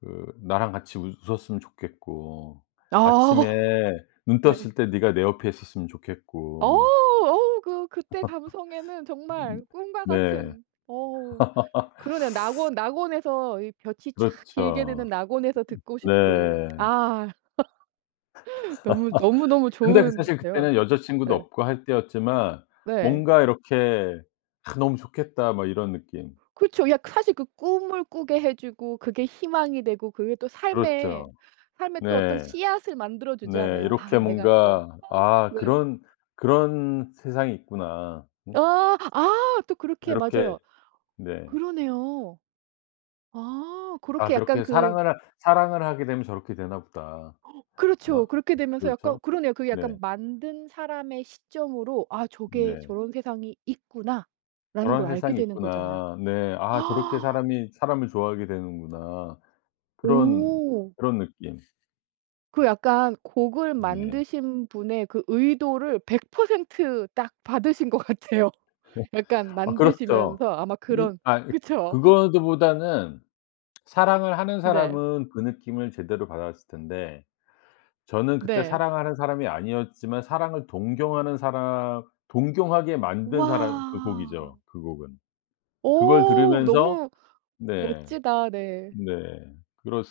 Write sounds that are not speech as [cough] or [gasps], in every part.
그 나랑 같이 웃 웃었으면 좋겠고 아. 아침에 눈 네. 떴을 때 네가 내 옆에 있었으면 어 좋겠고 어 그 그때 감성에는 [laughs] 음 정말 꿈과 네. 같은 어 [laughs] 그러네요. 낙원 낙원에서 이 볕이 촥 길게 드는 그렇죠. 낙원에서 듣고 싶은 네. 아 [laughs] 너무 너무, 너무 [laughs] 근데 그 사실 좋은데요. 그때는 여자 친구도 네. 없고 할 때였지만 네. 뭔가 이렇게 '아 너무 좋겠다.' 막 이런 느낌. 그쵸. 약 사실 그 꿈을 꾸게 해 주고 그게 희망이 되고 그게 또 삶의 그렇죠. 삶의 또 어떤 네. 씨앗을 만들어 네. 주잖아요. 아 이렇게 내가 또 뭔가 '아 아 네. 그런 그런 세상이 있구나.' 음. 아 아 또 그렇게 이렇게 맞아요. 네. 그러네요. 아 '아 그렇게 약간 그렇게 그 사랑을 하 사랑을 하게 되면 저렇게 되나 보다.' 그렇죠. 뭐 그렇게 되면서 약간 그렇죠. 그러네요. 그게 네. 약간 만든 사람의 시점으로 '아 저게 네. 저런 세상이 있구나.'라는 걸 '저런 알게 세상이 되는 거잖아요. 있구나.' 네 '아 저렇게 [gasps] 사람이 사람을 좋아하게 되는구나.' 그런 오. 그런 느낌. 그 약간 곡을 네. 만드신 분의 그 의도를 100% 딱 받으신 것 같아요. 약간 [laughs] 아 그렇죠. 만드시면서 아마 이 그런 아이 그쵸? [laughs] 그거보다는 사랑을 하는 네. 사람은 그 느낌을 제대로 받았을 텐데 저는 그때 네. 사랑하는 사람이 아니었지만 사랑을 동경하는 사람 동경하게 만든 사람 그 곡이죠, 와. 그 곡은. 그걸 어 들으면서 너무 네 멋지다. 네. 네 그렀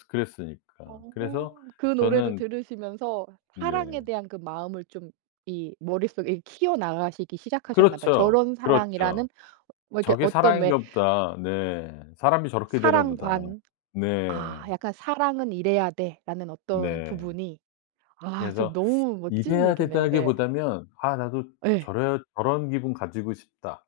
어 그랬으니까 그래서 그 노래를 저는 들으시면서 사랑에 네. 대한 그 마음을 좀 이 머릿속에 키워 나가시기 시작하셨나 봐. 그렇죠. 저런 사랑이라는 그렇죠. 어 뭐 이렇게 '저게 어떤 왜 사랑인가 보다.' 네. '사람이 저렇게 되나 보다.' 사랑관 네. 아 약간 '사랑은 이래야 돼.'라는 어떤 네. 부분이 아 좀 그래서 너무 멋진 이래야 얘기네요. 네. 된다기보다는 '아 나도 예. 저래야 저런 기분 가지고 싶다.'